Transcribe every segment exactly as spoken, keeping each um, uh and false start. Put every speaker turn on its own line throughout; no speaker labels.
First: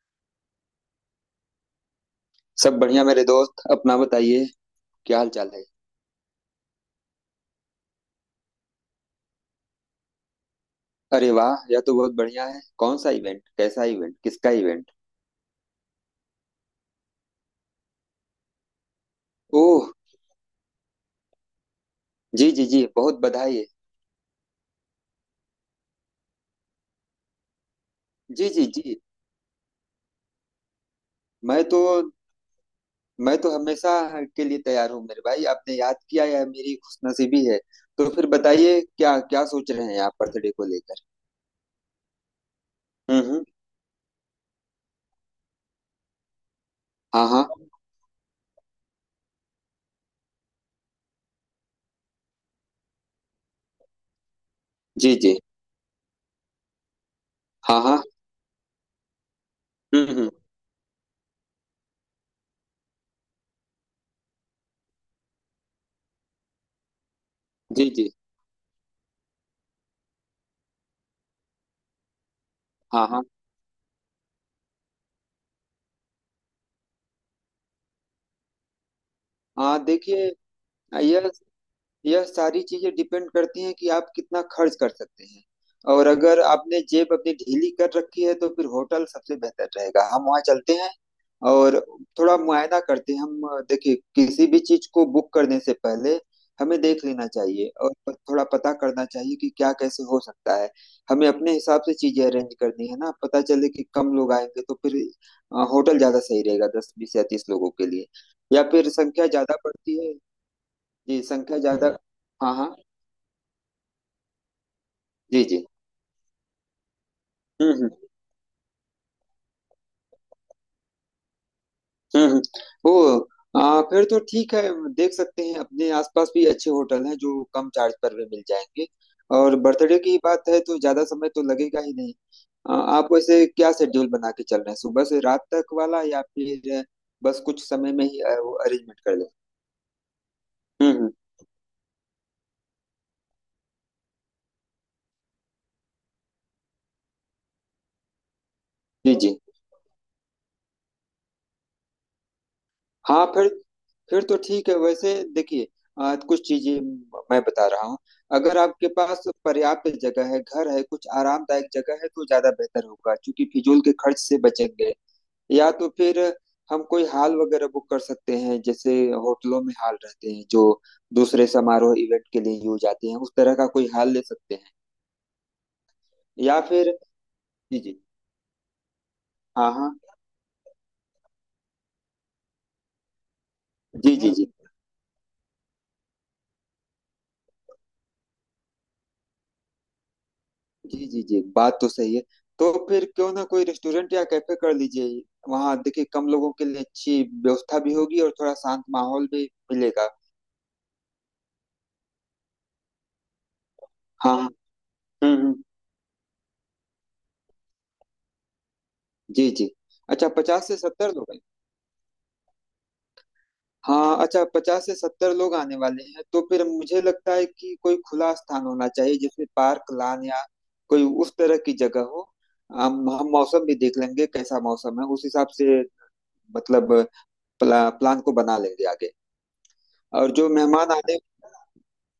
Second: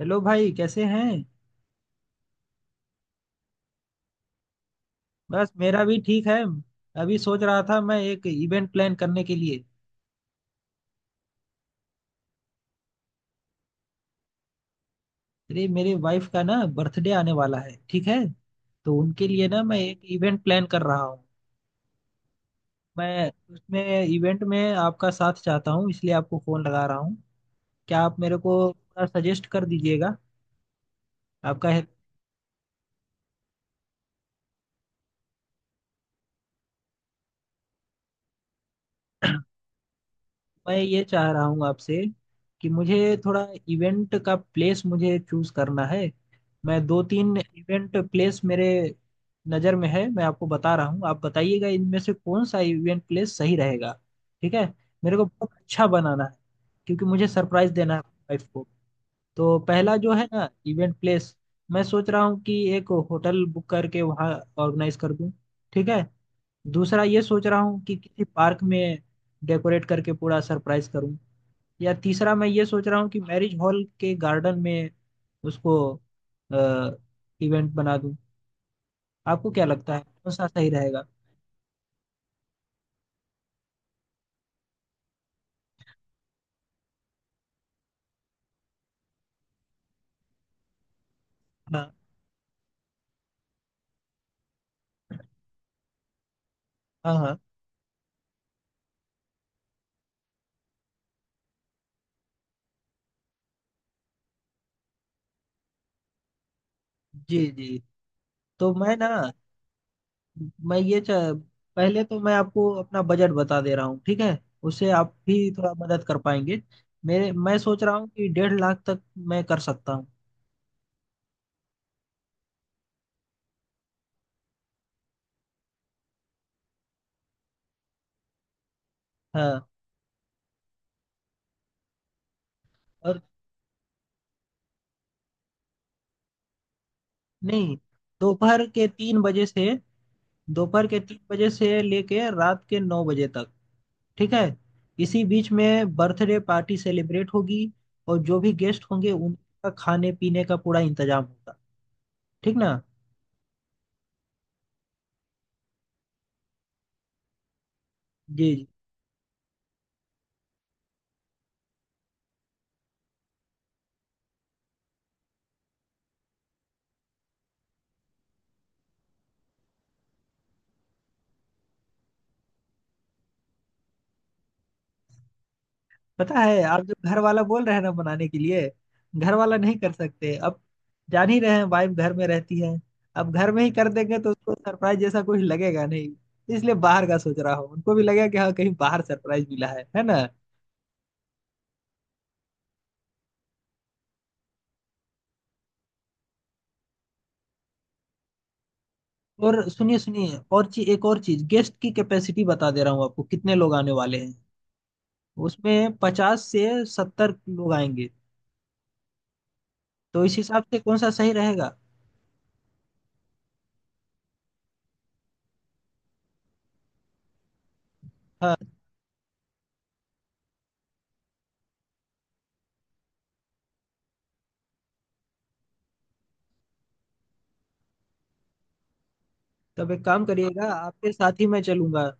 Hello भाई, कैसे हैं।
सब बढ़िया मेरे दोस्त, अपना बताइए। क्या हाल चाल
बस
है?
मेरा भी ठीक है। अभी सोच रहा था मैं एक इवेंट प्लान करने के लिए।
अरे वाह, यह तो बहुत बढ़िया है। कौन सा इवेंट, कैसा इवेंट, किसका इवेंट?
अरे मेरे वाइफ का ना बर्थडे आने वाला है, ठीक है। तो उनके लिए ना मैं
ओह।
एक इवेंट प्लान कर रहा हूँ।
जी जी जी, बहुत
मैं
बधाई है।
उसमें इवेंट में आपका साथ चाहता हूँ, इसलिए आपको फोन लगा रहा हूँ। क्या आप मेरे
जी
को
जी जी।
सजेस्ट कर दीजिएगा
मैं
आपका।
तो मैं तो हमेशा के लिए तैयार हूँ मेरे भाई। आपने याद किया, यह मेरी खुशनसीबी है। तो फिर बताइए, क्या क्या सोच रहे हैं आप बर्थडे को
मैं ये
लेकर?
चाह रहा हूँ आपसे कि मुझे
हम्म हम्म।
थोड़ा इवेंट का प्लेस मुझे चूज करना है। मैं दो
हाँ
तीन
हाँ।
इवेंट प्लेस मेरे नज़र में है, मैं आपको बता रहा हूँ, आप बताइएगा इनमें से कौन सा इवेंट प्लेस सही रहेगा, ठीक है।
जी
मेरे को
जी।
बहुत अच्छा बनाना है क्योंकि मुझे सरप्राइज
हाँ
देना है
हाँ।
वाइफ को। तो पहला
हम्म
जो है
हम्म।
ना इवेंट प्लेस, मैं सोच रहा हूँ कि एक होटल बुक करके वहाँ ऑर्गेनाइज कर दूँ, ठीक है। दूसरा ये सोच रहा हूँ
जी
कि
जी।
किसी पार्क में डेकोरेट करके पूरा सरप्राइज करूँ। या तीसरा मैं ये सोच रहा
हाँ
हूँ कि
हाँ।
मैरिज हॉल के गार्डन में उसको इवेंट बना दूं। आपको क्या
हाँ
लगता है
देखिए,
कौन सा सही रहेगा।
यह यह सारी चीजें डिपेंड करती हैं कि आप कितना खर्च कर सकते हैं। और अगर आपने जेब अपनी ढीली कर रखी है तो फिर होटल सबसे बेहतर रहेगा, हम वहाँ चलते हैं और
हाँ
थोड़ा मुआयना करते हैं हम। अ, देखिए, किसी भी चीज को बुक करने से पहले हमें देख
हाँ
लेना
हाँ।
चाहिए और प- थोड़ा पता करना चाहिए कि क्या कैसे हो सकता है। हमें अपने हिसाब से चीजें अरेंज करनी है ना, पता चले कि कम लोग आएंगे तो फिर अ, होटल ज्यादा सही रहेगा, दस बीस या तीस
जी
लोगों
जी।
के लिए, या
तो
फिर
मैं ना
संख्या ज्यादा पड़ती है।
मैं ये च...
जी, संख्या ज्यादा।
पहले तो मैं
हाँ
आपको
हाँ।
अपना बजट बता दे रहा हूँ, ठीक है। उससे आप
जी
भी
जी।
थोड़ा मदद कर पाएंगे। मेरे मैं
हम्म
सोच
हम्म।
रहा हूँ कि डेढ़ लाख तक मैं कर सकता हूँ।
हम्म हम्म। ओ। आ, फिर तो ठीक है। देख सकते हैं, अपने आसपास भी अच्छे होटल हैं जो कम चार्ज पर भी मिल जाएंगे। और
हाँ।
बर्थडे की बात है तो ज्यादा समय तो लगेगा ही नहीं। आ, आप
और
वैसे क्या शेड्यूल बना के चल रहे हैं, सुबह से रात तक वाला, या फिर बस कुछ
नहीं,
समय में ही
दोपहर के
अरेंजमेंट कर
तीन
लें?
बजे से दोपहर
हम्म
के
हम्म।
तीन बजे से लेके रात के नौ बजे तक, ठीक है। इसी बीच में बर्थडे पार्टी सेलिब्रेट होगी और जो भी गेस्ट होंगे
जी जी।
उनका खाने पीने का पूरा इंतजाम होगा, ठीक ना।
हाँ, फिर फिर तो ठीक है वैसे। देखिए, आ, कुछ चीजें मैं बता रहा हूँ।
जी
अगर
जी।
आपके पास पर्याप्त जगह है, घर है, कुछ आरामदायक जगह है तो ज्यादा बेहतर होगा, क्योंकि फिजूल के खर्च से बचेंगे। या तो फिर हम कोई हॉल वगैरह बुक कर सकते हैं, जैसे होटलों में हॉल रहते हैं जो दूसरे समारोह इवेंट के लिए यूज आते हैं, उस तरह का कोई हॉल ले सकते हैं,
पता
या
है आप
फिर।
जब घर वाला बोल रहे
जी
हैं ना
जी।
बनाने के लिए, घर वाला
हाँ
नहीं कर
हाँ।
सकते अब। जान ही रहे हैं वाइफ घर में रहती है, अब घर में ही कर
जी
देंगे तो
जी जी।
उसको सरप्राइज जैसा कुछ लगेगा नहीं। इसलिए बाहर का सोच रहा हूँ, उनको भी लगेगा कि हाँ कहीं बाहर सरप्राइज मिला है है ना।
जी जी जी, बात तो सही है। तो फिर क्यों ना कोई रेस्टोरेंट या कैफे कर लीजिए। वहां देखिए, कम लोगों के लिए अच्छी व्यवस्था भी होगी और थोड़ा शांत माहौल भी
और सुनिए
मिलेगा।
सुनिए, और चीज, एक और चीज, गेस्ट की कैपेसिटी बता दे रहा हूँ आपको, कितने लोग आने वाले
हाँ
हैं।
हाँ, हम्म हम्म।
उसमें पचास से सत्तर लोग आएंगे।
जी जी।
तो
अच्छा,
इस हिसाब
पचास से
से कौन सा
सत्तर
सही
लोग हैं।
रहेगा।
हाँ अच्छा, पचास से सत्तर लोग आने वाले हैं, तो फिर मुझे लगता है कि कोई खुला
हाँ,
स्थान होना चाहिए, जिसमें पार्क, लान या कोई उस तरह की जगह हो। हम हम मौसम भी देख लेंगे, कैसा मौसम है उस हिसाब से। मतलब प्ला, प्लान को बना लेंगे आगे।
तब एक काम
और जो
करिएगा,
मेहमान
आपके
आने।
साथ ही मैं चलूंगा।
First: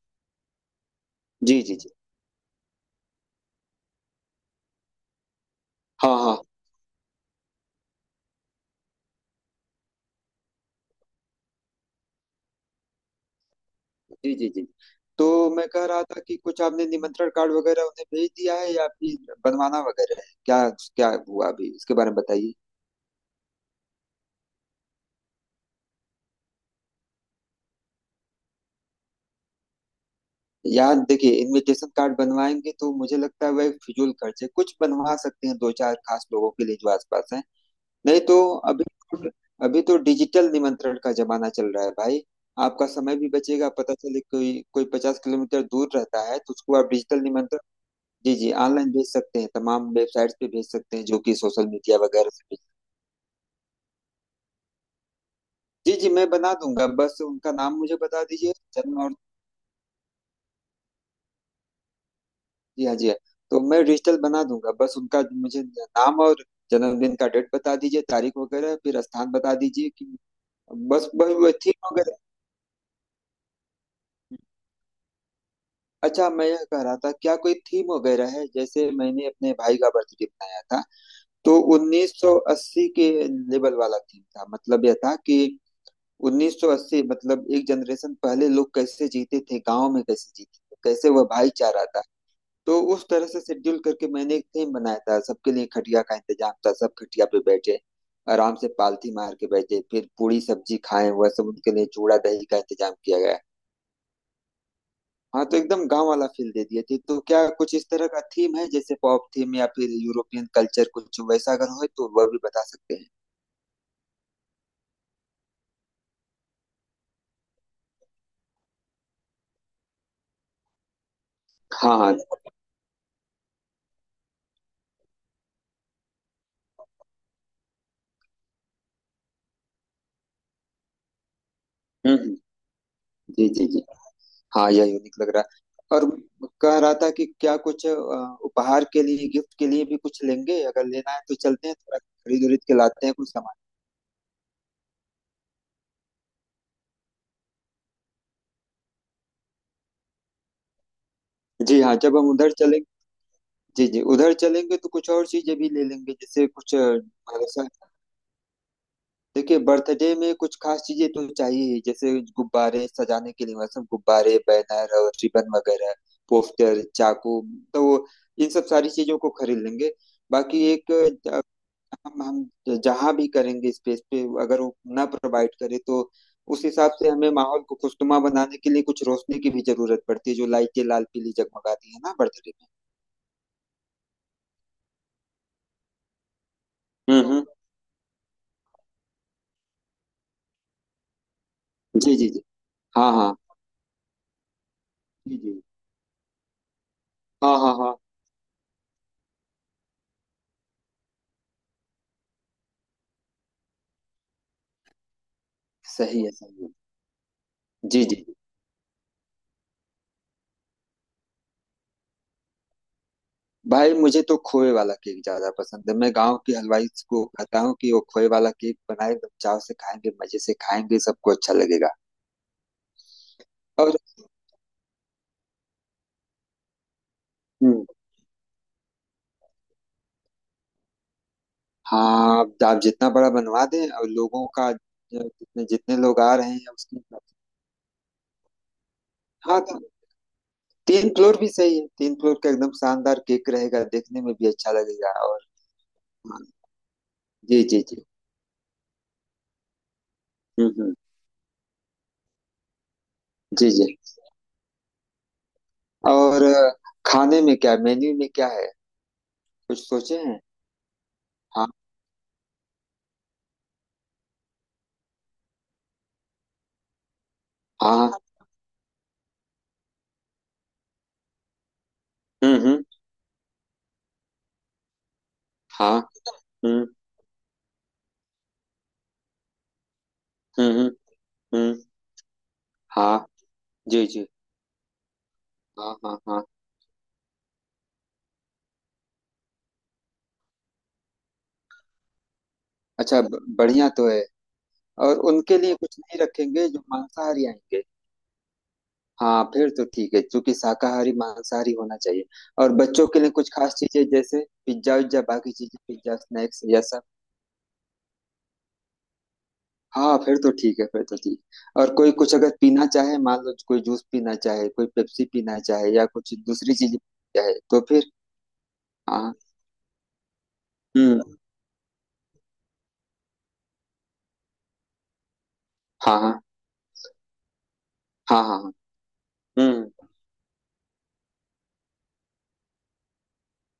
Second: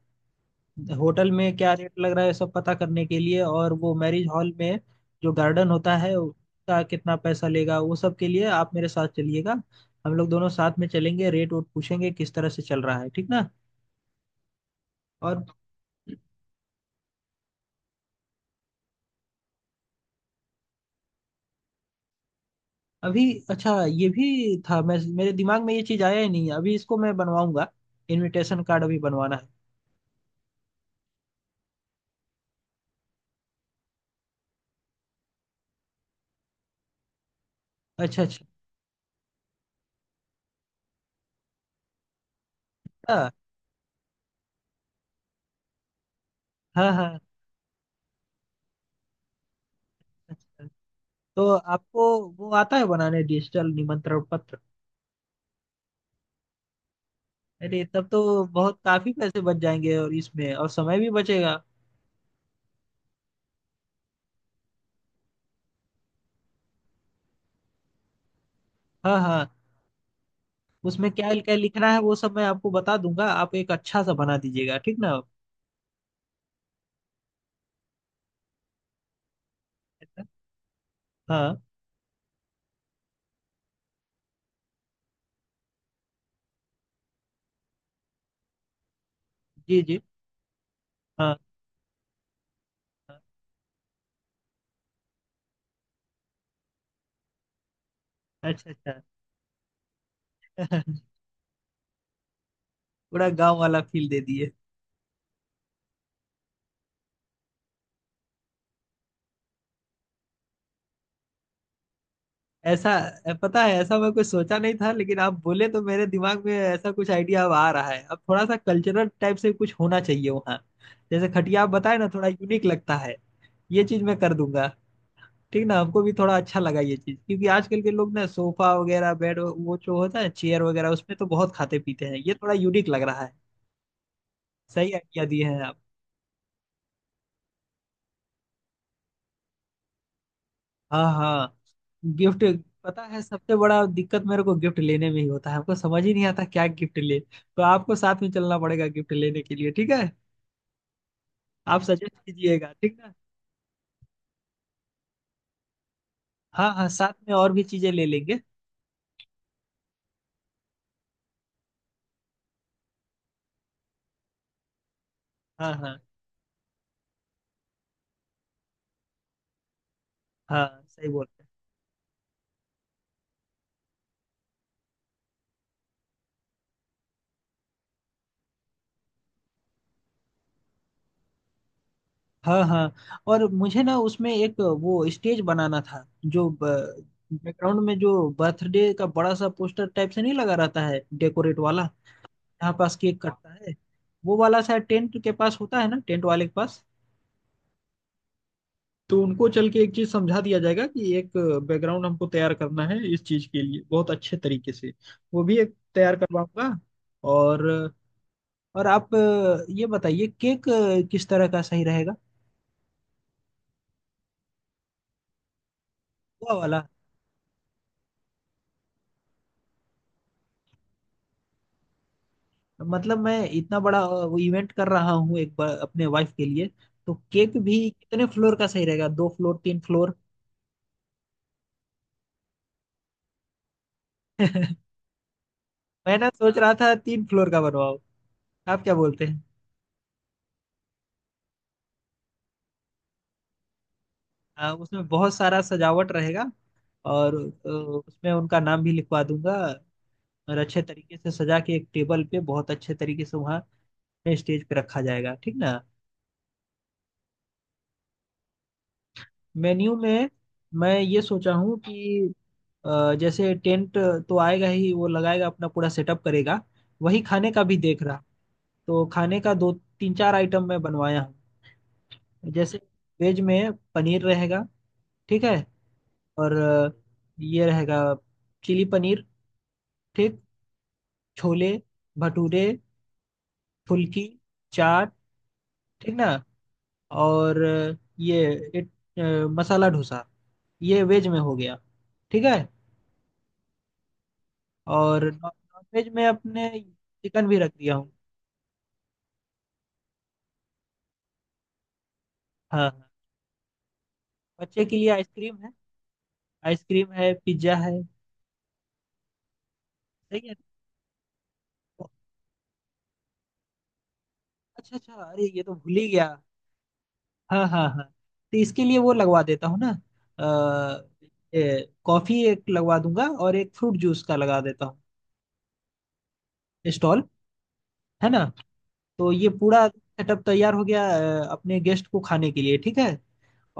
होटल में
जी,
क्या
जी, जी।
रेट लग रहा है सब पता करने के लिए, और वो मैरिज हॉल में जो गार्डन होता है
हाँ, हाँ।
उसका कितना पैसा लेगा, वो सब के लिए आप मेरे साथ चलिएगा। हम लोग दोनों साथ में चलेंगे, रेट वोट पूछेंगे किस तरह से चल रहा है, ठीक ना।
जी, जी, जी। तो
और
मैं कह रहा था कि कुछ आपने निमंत्रण कार्ड वगैरह उन्हें भेज दिया है या फिर बनवाना वगैरह है? क्या क्या हुआ अभी, इसके बारे में बताइए।
अभी। अच्छा, ये भी था, मैं मेरे दिमाग में ये चीज़ आया ही नहीं है, अभी इसको मैं बनवाऊंगा। इनविटेशन कार्ड अभी बनवाना है।
यार देखिए, इनविटेशन कार्ड बनवाएंगे तो मुझे लगता है वह फिजूल खर्च है। कुछ बनवा सकते हैं दो चार खास लोगों के लिए जो आसपास हैं। नहीं
अच्छा
तो
अच्छा।
अभी तो अभी तो डिजिटल निमंत्रण का जमाना चल रहा है भाई। आपका समय भी
हाँ,
बचेगा, पता चले कोई कोई पचास किलोमीटर दूर रहता है तो उसको आप
हाँ हाँ।
डिजिटल निमंत्रण, जी, जी, ऑनलाइन भेज सकते हैं, तमाम वेबसाइट्स पे
अच्छा,
भेज सकते हैं जो कि
तो
सोशल मीडिया
आपको
वगैरह से
वो
भेज।
आता है बनाने डिजिटल निमंत्रण पत्र।
जी, जी, मैं बना दूँगा, बस उनका नाम
अरे
मुझे
तब तो
बता दीजिए,
बहुत
जन्म
काफी
और
पैसे बच जाएंगे, और इसमें और समय भी बचेगा।
जी हाँ, जी हाँ, तो मैं डिजिटल बना दूँगा, बस उनका मुझे नाम और जन्मदिन का डेट बता दीजिए, तारीख वगैरह, फिर
हाँ
स्थान
हाँ।
बता दीजिए कि बस,
उसमें क्या
वही वही
क्या
थीम
लिखना है वो
वगैरह।
सब मैं आपको बता दूंगा, आप एक अच्छा सा बना दीजिएगा, ठीक ना।
अच्छा, मैं यह कह रहा था, क्या कोई थीम वगैरह है? जैसे मैंने अपने भाई का
ऐसा?
बर्थडे मनाया था, तो
हाँ।
उन्नीस सौ अस्सी के लेवल वाला थीम था, मतलब यह था कि उन्नीस सौ अस्सी मतलब एक जनरेशन पहले लोग कैसे जीते थे,
जी
गांव
जी।
में कैसे जीते थे, कैसे वह
हाँ
भाईचारा था। तो उस
हाँ।
तरह से शेड्यूल करके मैंने एक थीम बनाया था, सबके लिए खटिया का इंतजाम था, सब खटिया पे बैठे, आराम से
अच्छा अच्छा।
पालथी मार के बैठे, फिर पूड़ी सब्जी खाएं, वह सब, उनके लिए चूड़ा दही का इंतजाम किया
पूरा
गया।
गांव वाला फील दे दिए।
हाँ, तो एकदम गांव वाला फील दे दिए थे। तो क्या कुछ इस तरह का थीम है, जैसे पॉप थीम या फिर यूरोपियन कल्चर, कुछ वैसा अगर हो तो वह भी बता
ऐसा।
सकते हैं।
पता है, ऐसा मैं कुछ सोचा नहीं था, लेकिन आप बोले तो मेरे दिमाग में ऐसा कुछ आइडिया अब आ रहा है। अब थोड़ा सा कल्चरल टाइप से कुछ होना चाहिए वहाँ। जैसे खटिया आप
हाँ
बताए ना,
हाँ।
थोड़ा यूनिक लगता है। ये चीज मैं कर दूंगा, ठीक ना। हमको भी थोड़ा अच्छा लगा ये चीज, क्योंकि आजकल के लोग ना सोफा वगैरह बेड वो जो होता है चेयर वगैरह उसमें तो बहुत खाते पीते
हम्म
हैं, ये
हम्म,
थोड़ा यूनिक लग रहा है।
जी जी जी। हाँ, यह
सही
यूनिक
आइडिया
लग रहा
दिए हैं आप।
है। और कह रहा था कि क्या कुछ अ, उपहार के लिए, गिफ्ट के लिए भी कुछ लेंगे, अगर
हाँ
लेना है तो
हाँ।
चलते हैं, थोड़ा
गिफ्ट।
खरीद उरीद के
पता
लाते हैं
है,
कुछ सामान।
सबसे बड़ा दिक्कत मेरे को गिफ्ट लेने में ही होता है, हमको समझ ही नहीं आता क्या गिफ्ट ले। तो आपको साथ में चलना पड़ेगा गिफ्ट लेने के लिए, ठीक है।
जी
आप
हाँ, जब
सजेस्ट
हम उधर
कीजिएगा,
चलेंगे।
ठीक ना।
जी जी, उधर चलेंगे तो कुछ और चीजें भी ले लेंगे, जैसे
हाँ
कुछ अ,
हाँ, साथ में
मतलब
और भी
ऐसा।
चीजें ले लेंगे।
देखिए, बर्थडे में कुछ खास चीजें तो चाहिए ही, जैसे गुब्बारे सजाने के लिए, मतलब गुब्बारे, बैनर और रिबन
हाँ
वगैरह,
हाँ
पोस्टर, चाकू, तो वो- इन सब सारी चीजों को खरीद लेंगे। बाकी
हाँ
एक
सही बोल रहे
हम हम जहां भी करेंगे स्पेस पे, अगर वो ना प्रोवाइड करे तो उस हिसाब से हमें माहौल को खुशनुमा बनाने के लिए कुछ रोशनी की भी जरूरत पड़ती है, जो लाइटें लाल पीली जगमगाती है ना बर्थडे
हैं। हाँ
में।
हाँ, और मुझे ना उसमें एक वो स्टेज बनाना था, जो
हम्म हम्म।
बैकग्राउंड में, जो बर्थडे का बड़ा सा पोस्टर टाइप से नहीं लगा रहता है डेकोरेट वाला,
जी जी जी।
यहाँ पास
हाँ
केक
हाँ।
कटता है, वो वाला शायद टेंट के
जी
पास
जी।
होता है ना, टेंट वाले के पास।
हाँ हाँ हाँ।
तो उनको चल के एक चीज समझा दिया जाएगा कि एक बैकग्राउंड हमको तैयार करना है इस चीज के लिए बहुत अच्छे तरीके से। वो भी एक तैयार
सही है, सही है।
करवाऊंगा। और।
जी जी।
और आप अ, ये बताइए केक अ, किस तरह का सही रहेगा।
भाई, मुझे तो खोए वाला केक ज्यादा पसंद है। मैं गांव के
हलवा वाला।
हलवाई को कहता हूँ कि वो खोए वाला केक बनाए, एकदम चाव से खाएंगे, मजे से खाएंगे, सबको अच्छा लगेगा।
मतलब मैं इतना
और
बड़ा अ, वो इवेंट कर रहा हूँ एक बार अपने वाइफ के लिए। तो केक भी
हम्म।
कितने फ्लोर का सही रहेगा, दो फ्लोर तीन फ्लोर।
हाँ, आप आप जितना बड़ा बनवा दें, और लोगों का, जितने जितने
मैं
लोग
ना
आ रहे
सोच
हैं
रहा था
उसके हिसाब
तीन
से।
फ्लोर का बनवाओ। आप क्या बोलते हैं।
हाँ तो, तीन फ्लोर भी सही है, तीन फ्लोर का एकदम शानदार केक रहेगा, देखने में भी
हाँ,
अच्छा
उसमें
लगेगा।
बहुत
और
सारा सजावट
हाँ,
रहेगा। और
जी
अ,
जी जी।
उसमें उनका नाम भी लिखवा दूंगा। और
हम्म
अच्छे
हम्म।
तरीके से सजा के एक टेबल पे बहुत अच्छे तरीके से वहाँ
जी जी।
स्टेज पे रखा जाएगा, ठीक ना।
और अ, खाने में क्या, मेन्यू में क्या है, कुछ
मेन्यू
सोचे
में
हैं?
मैं ये सोचा
हाँ
हूँ कि अ, जैसे टेंट तो आएगा ही, वो लगाएगा अपना पूरा सेटअप करेगा, वही खाने का भी देख
हाँ।
रहा। तो खाने का दो तीन चार आइटम मैं बनवाया हूँ,
हम्म
जैसे
हम्म।
वेज में पनीर रहेगा, ठीक है।
हाँ।
और
हम्म
अ, ये रहेगा चिली पनीर, ठीक।
हम्म। हम्म
छोले
हम्म,
भटूरे
हाँ। जी
फुल्की
जी।
चाट,
हाँ
ठीक
हाँ
ना।
हाँ।
और ये इट अ, मसाला डोसा, ये वेज में हो गया, ठीक है।
अच्छा, ब- बढ़िया तो है। और
और
उनके लिए
नॉन
कुछ
वेज
नहीं
में
रखेंगे
अपने
जो मांसाहारी
चिकन भी रख
आएंगे?
दिया हूँ।
हाँ, फिर तो ठीक है, क्योंकि शाकाहारी मांसाहारी होना चाहिए। और
हाँ
बच्चों
हाँ।
के लिए कुछ खास चीजें जैसे
बच्चे के
पिज्जा
लिए
उज्जा, बाकी
आइसक्रीम है,
चीजें पिज्जा स्नैक्स या सब।
आइसक्रीम है पिज्जा है।
हाँ, फिर
सही
तो
है।
ठीक है, फिर तो ठीक। और कोई कुछ अगर पीना चाहे, मान लो कोई जूस पीना चाहे, कोई
अच्छा अच्छा,
पेप्सी
अरे
पीना
ये तो
चाहे
भूल
या
ही गया।
कुछ दूसरी चीज चाहे
हाँ
तो
हाँ हाँ,
फिर।
तो इसके लिए वो
हाँ।
लगवा देता हूँ ना। अ,
हम्म।
ये कॉफी एक लगवा दूंगा और एक फ्रूट जूस का लगा देता हूँ
हाँ हाँ।
स्टॉल, है
हाँ
ना।
हाँ। हाँ,
तो ये पूरा
हम्म।
सेटअप तैयार हो गया अ, अपने गेस्ट को खाने के लिए, ठीक है।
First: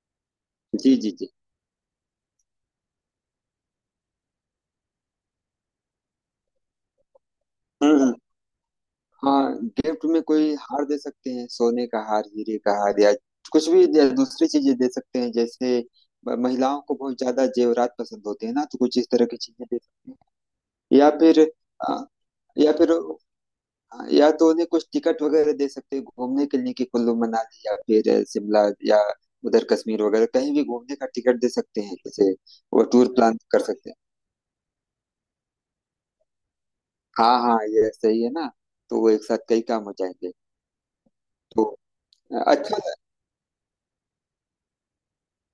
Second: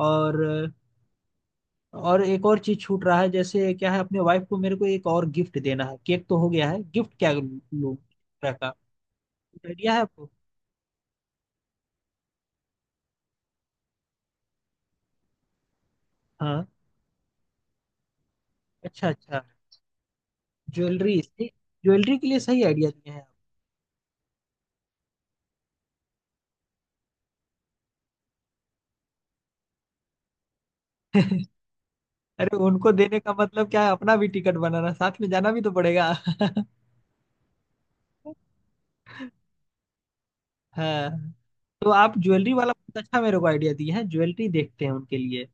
और।
जी जी जी।
और एक और चीज छूट रहा है, जैसे क्या है, अपने वाइफ को मेरे को एक और गिफ्ट देना है, केक तो हो गया है, गिफ्ट क्या लूं
हम्म हम्म।
तरह का,
हाँ,
आइडिया है
गिफ्ट में
आपको।
कोई हार दे सकते हैं, सोने का हार, हीरे का हार, या कुछ भी दे- दूसरी चीजें दे सकते हैं, जैसे म-
हाँ।
महिलाओं को बहुत ज्यादा जेवरात पसंद होते हैं ना, तो कुछ
अच्छा
इस तरह की
अच्छा,
चीजें दे सकते हैं। या
ज्वेलरी।
फिर अ,
ज्वेलरी के लिए सही
या
आइडिया
फिर
दिए
अ,
हैं
या तो उन्हें कुछ टिकट वगैरह दे सकते हैं घूमने के लिए, कि कुल्लू मनाली या फिर अ, शिमला, या उधर कश्मीर वगैरह कहीं भी घूमने का
आप।
टिकट दे सकते हैं जैसे।
अरे
वो
उनको
टूर
देने का
प्लान कर
मतलब क्या है,
सकते हैं।
अपना भी टिकट बनाना, साथ में जाना भी तो पड़ेगा।
हाँ हाँ, ये सही है ना, तो वो एक साथ कई काम हो जाएंगे।
हाँ,
तो
तो आप ज्वेलरी वाला
अच्छा।
बहुत अच्छा मेरे को आइडिया दिए हैं, ज्वेलरी देखते हैं उनके लिए।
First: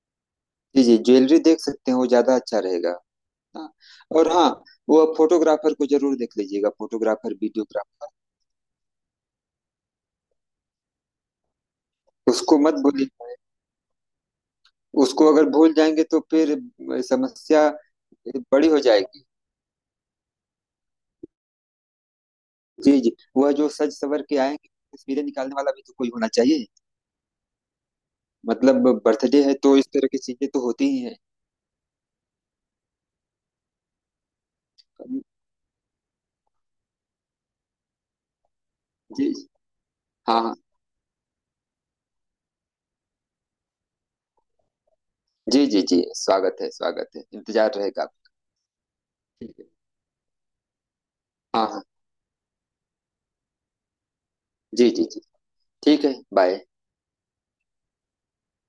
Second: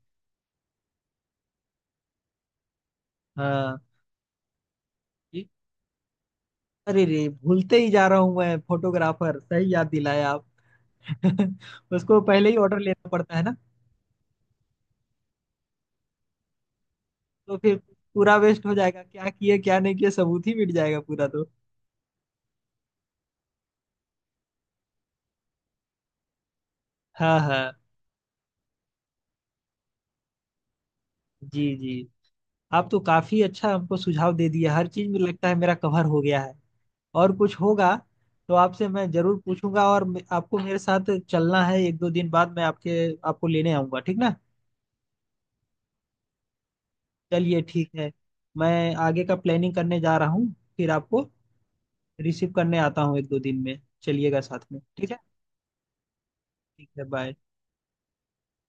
जी जी, ज्वेलरी देख सकते हैं, वो ज्यादा अच्छा रहेगा। हाँ।
हाँ।
और हाँ, वो
ये-
फोटोग्राफर को जरूर देख लीजिएगा,
अरे रे
फोटोग्राफर,
भूलते ही जा
वीडियोग्राफर।
रहा हूँ मैं, फोटोग्राफर, सही याद दिलाया आप। उसको पहले ही
उसको मत
ऑर्डर
भूलिए।
लेना पड़ता है।
उसको अगर भूल जाएंगे तो फिर
तो
समस्या
फिर पूरा वेस्ट
बड़ी
हो
हो
जाएगा,
जाएगी।
क्या किए क्या नहीं किए सबूत ही मिट जाएगा पूरा, तो।
जी जी, वह जो सज सवर के आएंगे, तस्वीरें निकालने वाला भी तो कोई होना चाहिए।
हाँ हाँ।
मतलब बर्थडे है तो इस तरह की चीजें तो होती ही है।
जी जी। आप तो काफी अच्छा हमको सुझाव दे दिया, हर चीज में लगता है मेरा कवर हो गया है। और कुछ होगा तो आपसे मैं
जी
जरूर
जी।
पूछूंगा। और मे-
हाँ हाँ।
आपको मेरे साथ चलना है एक दो दिन बाद, मैं आपके आपको लेने आऊंगा, ठीक ना।
जी जी जी, स्वागत है, स्वागत है,
चलिए
इंतजार
ठीक
रहेगा
है,
आपका।
मैं आगे का
ठीक है।
प्लानिंग करने जा रहा हूँ। फिर आपको
हाँ हाँ।
रिसीव करने आता हूँ एक दो दिन में, चलिएगा साथ में,
जी जी
ठीक है।
जी। ठीक है, बाय।
ठीक है बाय।